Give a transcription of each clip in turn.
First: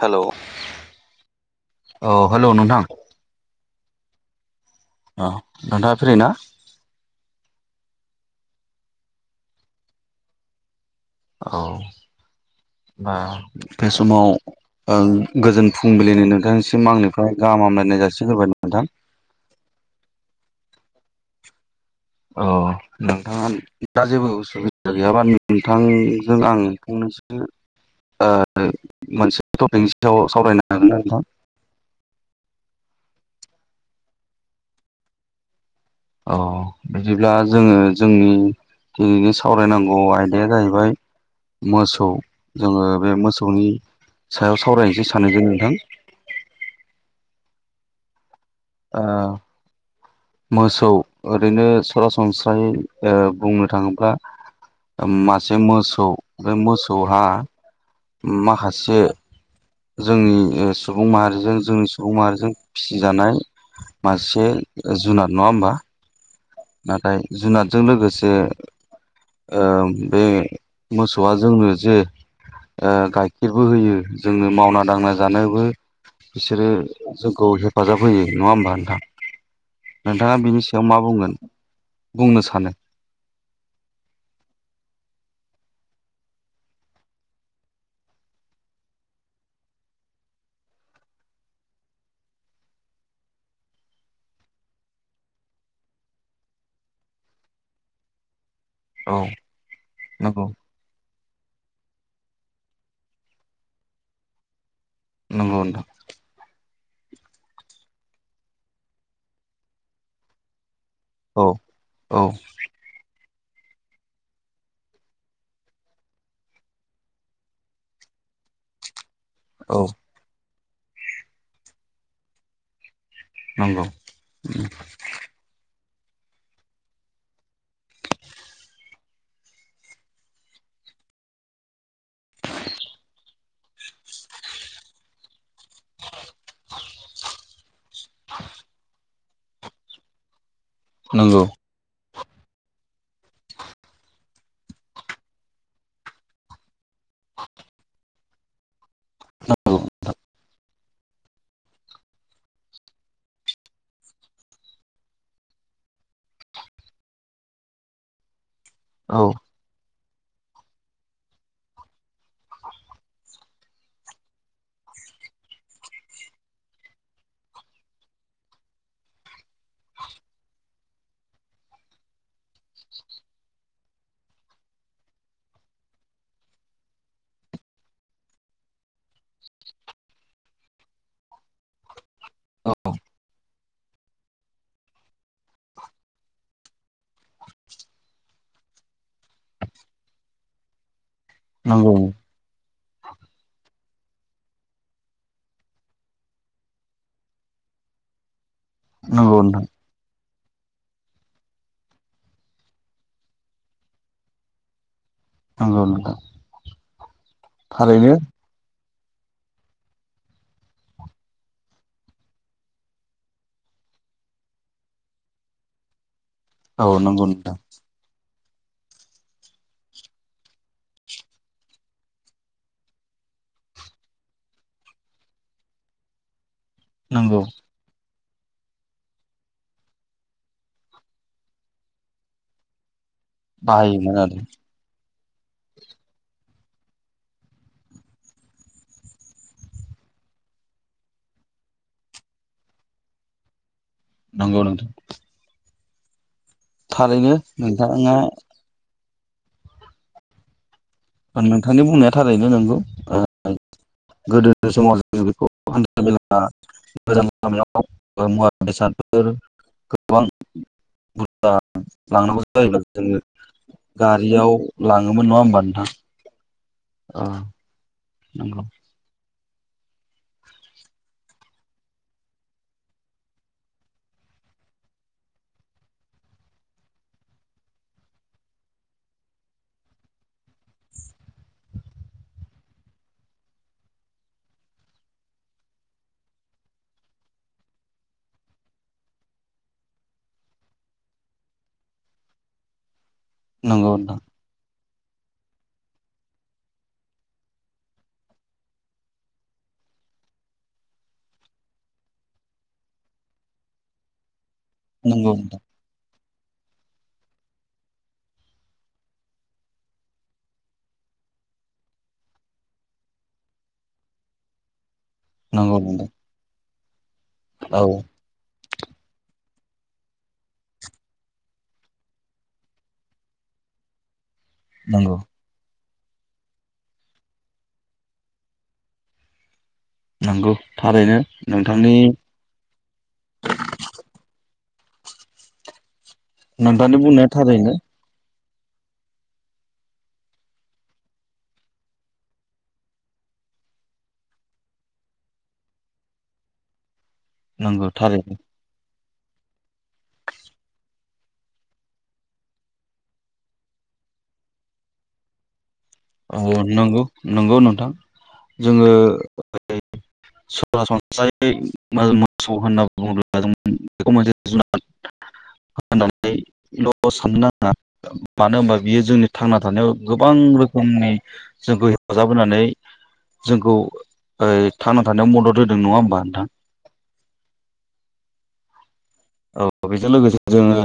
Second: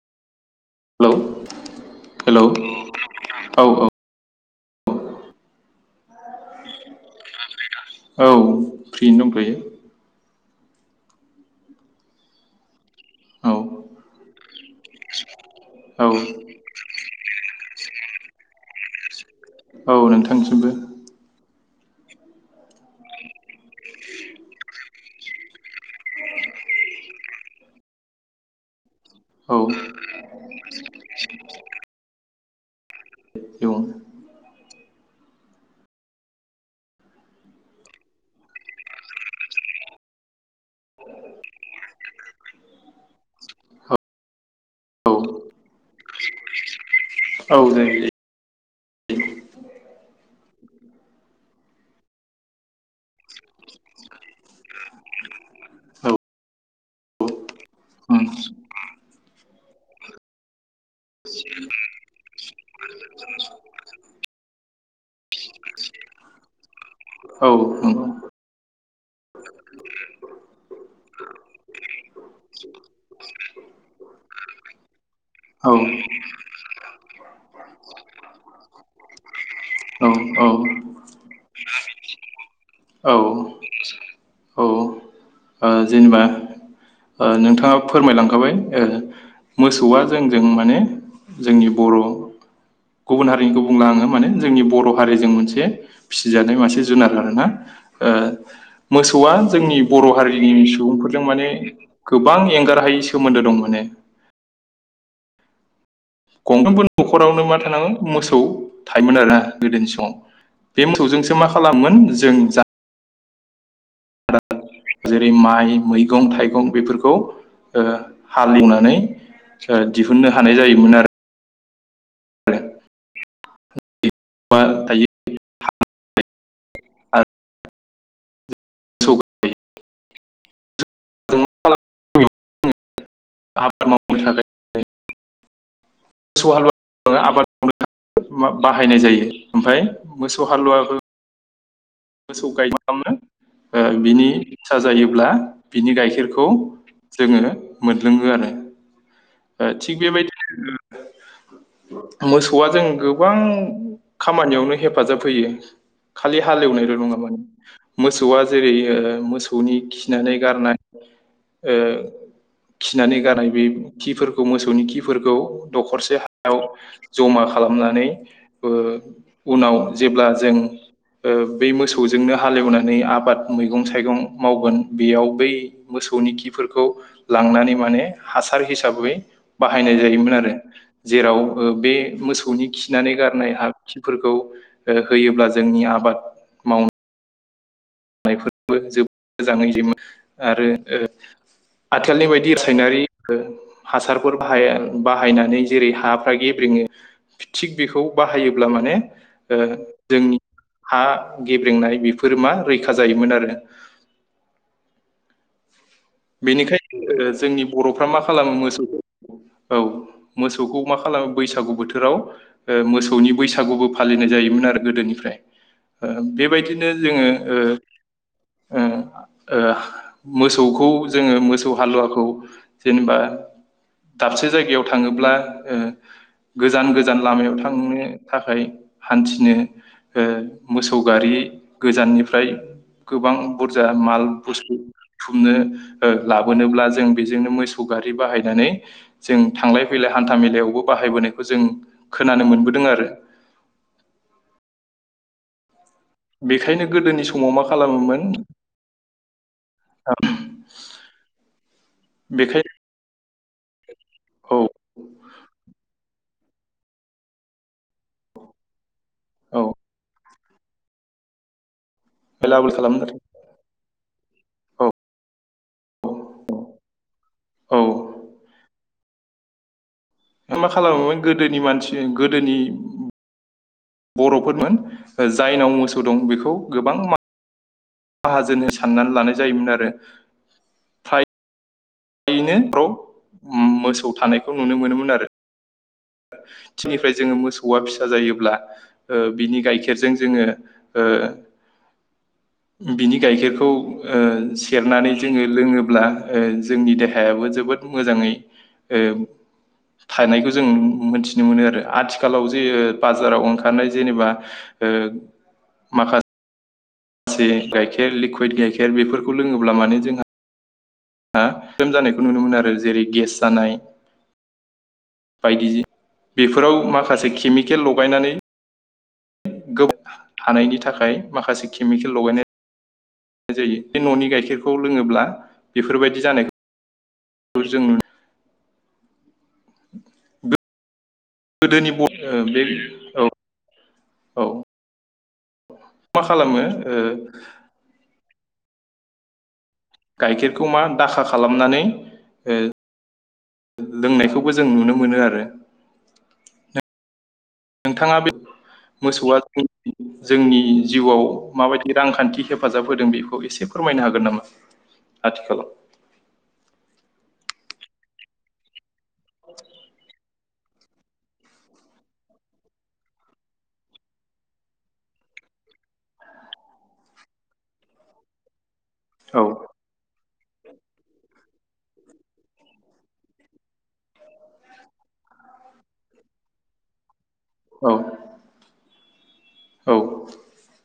Hello hello औ hello नोंथां औ औ औ नोंथाङा फ्रि ना औ फ्रिनो दंथयो औ हा औ बे समाव ओं गोजोन औ फुंबिलिनि नोंथांनिसिम आंनो ओमफ्राय गाहाम हामलायनाय जासिग्रोबाय न नोंथां औ नोंथांसिमबो अ नोंथाङा दा जेबो उसुबिदा गैयाबा नोंथांजों आं फंनैसो मोनसे औ टपिकनि सायाव सावरायनो हागोन नोंथां औ औ बिदिब्ला जोङो जोंनि दिनैनि सावरायनांगौ आयदाया जाहैबाय मोसौ जोङो बे मोसौनि सायाव सावरायनोसै औ सानैजों नोंथां औ दे ओ मोसौ ओरैनो सरासनस्रायै ओ बुंनो थाङोब्ला मासे मोसौ औ बे मोसौहा उम माखासे जोंनि सुबुं माहारिजों जोंनि सुबुं माहारिजों फिसिजानाय मासे जुनार नङा होमबा नाथाय औ नंगौ औ जुनादजों लोगोसे ओ बे मोसौआ जोंनो जे ओ गाइखेरबो होयो जोंनो मावना दांना जानायबो औ बिसोरो जोंखौ हेफाजाब होयो नङा होमबा नोंथां नोंथाङा बिनि सायाव मा बुंगोन बुंनो सानो औ ओ जेनेबा ओ नोंथाङा फोरमायलांखाबाय ओ मोसौआ जोंजों माने जोंनि बर' गुबुन हारिनिखौ बुंला आङो माने जोंनि बर' हारिजों मोनसे फिसिजानाय मासे जुनार आरोना औ मोसौआ जोंनि बर' नंगौ हारिनि फोरजों माने गोबां एंगार हायै सोमोन्दो दं माने नोंगौ नोंथां गंफ्रोमबो न'खरावनो मा थानाङो मोसौ थायोमोन आरोना गोदोनि समाव बे मोसौजोंसो औ मा खालामोन औ जों जा जेरै माइ मैगं थाइगं बेफोरखौ हालेवनानै ओ औ दिहुननो हानाय जायोमोन आरो नंगौ बा थायो [unintelligible] [unintelligible] [unintelligible] मोसौ हालु आबाद मावनो बाहायनाय जायो। ओमफ्राय मोसौ सौ हालुवाखो नंगौ मोसौ गाय खालामो बिनि फिसा जायोब्ला बिनि गाइखेरखौ जोङो मोनलोङो आरो थिग बेबायदिनो मोसौआ जों गोबां खामानियावनो हेफाजाब होयो खालि हालेवनाय मोसौ आ जेरै औ मोसौनि खिनानै गारनाय खिनानै गारनाय बे खिफोरखौ मोसौनि खिफोरखौ दखरसे हायाव जमा खालामनानै ओ उनाव जेब्ला जों ओम बै मोसौजोंनो हालेवनानै आबाद मैगं थाइगं मावगोन बेयाव बै मोसौनि खिफोरखौ लांनानै माने हासार हिसाबै बाहायनाय जायोमोन आरो जेराव बे मोसौनि औ खिनानै गारनाय हा खिफोरखौ होयोब्ला जोंनि आबाद मावन फोरबो जबोद मोजाङै जम आरो ओ। नंगौ आथिखालनि बायदि रासायनारि गो हासारफोर बाहायन बाहायनानै जेरै हाफ्रा गेब्रेङो थिग बेखौ बाहायोब्ला अब्ला माने नंगौ ओ नोंथां जोंनि हा गेब्रेंनाय बेफोर मा रैखा जायोमोन आरो। नोंगौ नोंथां। बेनिखायनो जोंनि बर'फ्रा थारैनो मा खालामो मोसौखौ औ मोसौखौ मा खालामो बैसागु बोथोराव मोसौनि बैसागुबो फालिनाय जायोमोन आरो गोदोनिफ्राय औ बेबायदिनो नंगौ जोङो नोंथां ओ ओ मोसौखौ जोङो मोसौ हालुवाखौ जेनेबा दाबसे जायगायाव थाङोब्ला। गोजान गोजान नंगौ लामायाव थांनो। थाखाय हान्थिनो मोसौ गारि गोजाननिफ्राय गोबां बुरजा बाहायोमोन माल आरो बुस्थु थुमनो लाबोनोब्ला जों बेजोंनो मोसौ गारि बाहायनानै जों थांलाय फैलाय हान्था मेलायावबो बाहायबोनायखौ जों खोनानो मोनबोदों आरो। नांगौ नोंथां। बेखायनो गोदोनि थारैनो समाव मा नोंथाङा खालामोमोन औ। नोंथांनि बुंनाया थारैनो नोंगौ। औ गोदोनि समाव जों बेखौ याव [unintelligible] मुवा बेसादफोर औ गोबां गुता लाबोल खालामनो [unintelligible] गारियाव औ लाङोमोन नङा होमबा नोंथां? ओ औ नंगौ मा खालामोमोन गोदोनि मानसि गोदोनि बर'फोरमोन जायनाव मोसौ दं बेखौ गोबां म माहाजोनो साननानै लानाय जायोमोन आरो फ्राय बेनोाव मोसौ थानायखौ नुनो मोनोमोन आरो थिनिफ्राय जोनि मोसौआ फिसा जायोब्ला ओ बिनि गाइखेरजों जोङो ओ बिनि गाइखेरखौ नंगौ ओ नोंथां सेरनानै जोङो लोङोब्ला ओ जोंनि देहायाबो जोबोद मोजाङै ओ थानायखौ जों मोनथिनो मोनो आरो आथिखालाव जे बाजाराव ओंखारनाय जेनेबा ओ नंगौ नोंथां माखा माखासे गाइखेर लिकुइड गाइखेर बेफोरखौ लोङोब्ला माने जोंहा ह लोम जानायखौ नुनो मोनो आरो जेरै गेस जानाय बायदि नंगौ नोंथां बेफोर बेफोराव मा माखासे केमिकेल औ लगायनानै गोबाव थानायनि थाखाय माखासे केमिकेल लगायनाय जायो बे न'नि गाइखेर गाइखेरखौ नंगौ लोङोब्ला बेफोरबायदि जानायखौ बेखौ जों नंगौ थारैनो गोदोनि नोंथांनि ब बे औ औ [inaudible] ओ नोंथानो बुंनाय थारैनो गाइखेरखौ मा दाखा खालामनानै ओ लोंनायखौबो जों नुनो मोनो आरो नंगौ नोंथाङा बे थारैनो मोसौआ जोंनि जिउआव माबायदि रांखान्थि हेफाजाब होदों बेखौ एसे फोरमायनो हागोन नामा आथिखालाव औ नंगौ नंगौ नोंथां जोङो [unintelligible] सरासनस्रायै मोसौ होनना बुङोब्ला जों बेखौ मोनसे जुनाद होननानैल' साननो नाङा मानो होनबा बियो जोंनि औ थांना थानायाव गोबां रोखोम जोंनि जोंखौ हेफाजाब होनानै ओ जोंखौ ओ थांना थानायाव मदद होदों नङा होमबा नोंथां औ औ बेजों लोगोसे जोङो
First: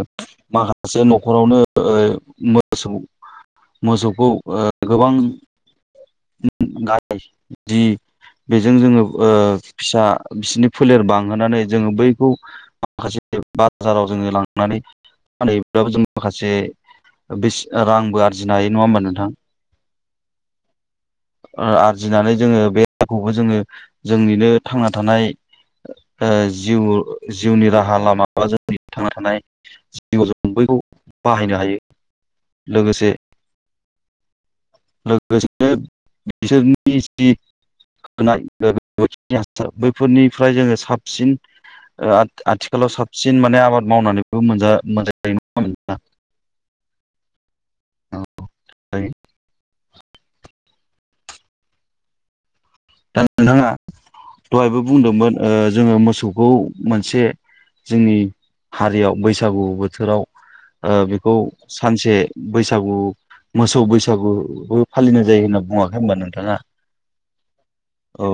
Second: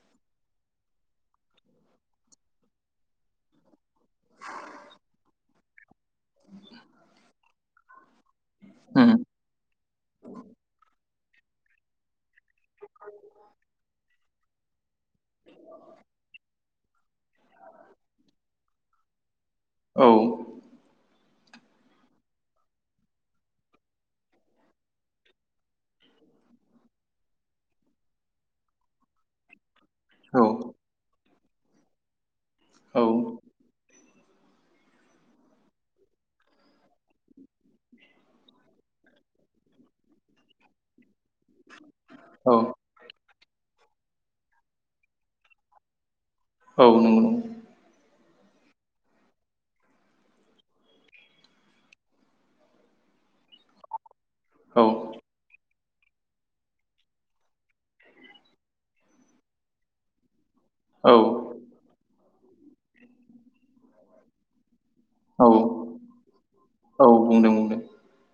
माखासे न'खरावनो ओइ मोसौ मोसौखौ ओ गोबां गाय जि बेजों जोङो ओ फिसा बिसिनि फोलेर बांहोनानै जोङो बैखौ माखासे बाजाराव जोङो लांनानै फानहैब्लाबो जों माखासे बेस रांबो आरजिनो हायो। नङा होमबा नोंथां? औ। ओ आरजिनानै जोङो बे रावखौबो जोङो जोंनिनो थांना थानाय ओ जिउ जिउनि रा हा लामा बा जोंनि थांना थानाय [inaudible] जों औ बैखौ बाहायनो हायो। औ लोगोसे लोगोसेनो बिसोरनि जि [inaudible] बैफोरनिफ्राय जोङो साबसिन ओ औ आथ-आथि साबसिन माने आबाद मावनानैबो मोनजा [inaudible] औ नंगौ नंगौ। [inaudible] दा नोंथाङा दहायबो बुंदोंमोन ओ जोङो मोसौखौ मोनसे जोंनि हारियाव बैसागु बोथोराव ओ औ बेखौ सानसे बैसागु मोसौ बैसागु फालिनाय जायो औ होनना बुङाखै होनबा नों? दाना औ बुंदों बुंदों औ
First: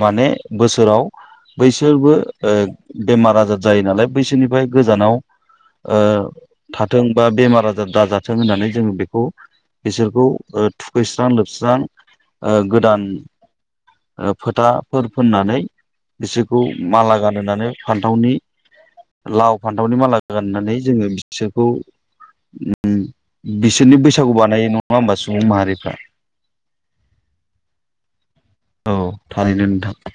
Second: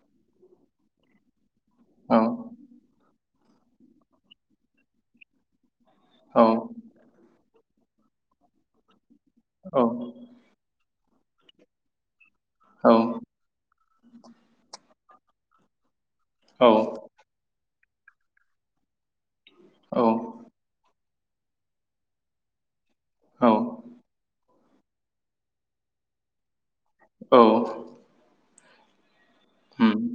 माने बोसोराव बैसोरबो औ ओ बेमार आजार जायो नालाय बैसोरनिफ्राय गोजानाव ओ औ थाथों बा बेमार आजार दाजाथों होननानै जों बेखौ औ बिसोरखौ ओ थुखैस्रां लोबस्रां ओ गोदान ओ फोथाफोर फोननानै बिसोरखौ औ माला गानहोनानै फान्थावनि लाव फान्थावनि माला गाननानै जोङो बिसोरखौ उम बिसोरनि बैसागु बानायो। नङा होमबा सुबुं माहारिफ्रा? औ। औ थारैनो उम नोंथां।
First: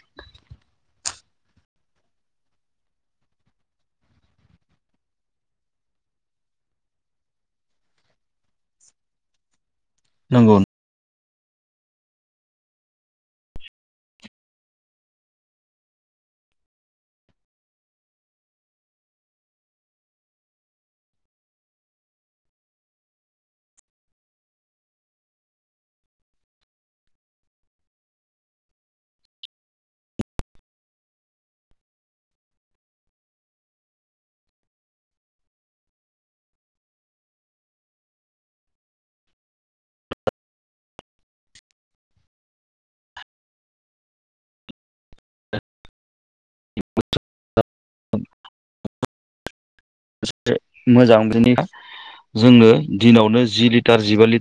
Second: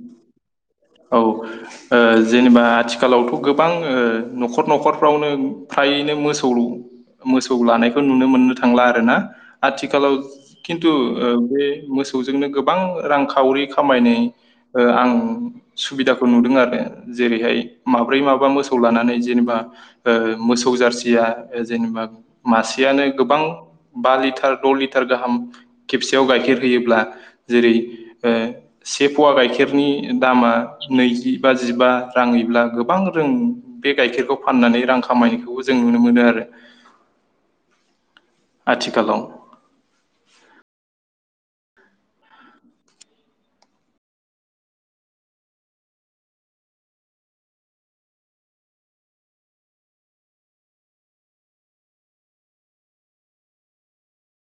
औ ओ जेनेबा आथिखालावथ' गोबां ओ न'खर न'खरफ्रावनो फ्रायैनो मोसौ मोसौ लानायखौ नुनो मोननो थांला आरोना। आथिखालाव नंगौ खिन्थु ओ बे मोसौजोंनो गोबां रांखावरि खामायनि ओ आं सुबिदाखौ नुदों आरो जेरैहाय माब्रै माबा मोसौ लानानै जेनेबा ओ मोसौ जारसिया जेनेबा मासेयानो गोबां बा लिटार द' लिटार गाहाम खेबसेयाव गाइखेर होयोब्ला जेरै ओ से पवा गाइखेरनि दामा नैजि बा जिबा राङैब्ला गोबां रों बे गाइखेरखौ फाननानै रां खामायनायखौबो जों नुनो मोनो आरो आथिखालाव। [inaudible] [inaudible] मोजां बिनिआ जोङो दिनावनो जि लिटार जिबा लिटा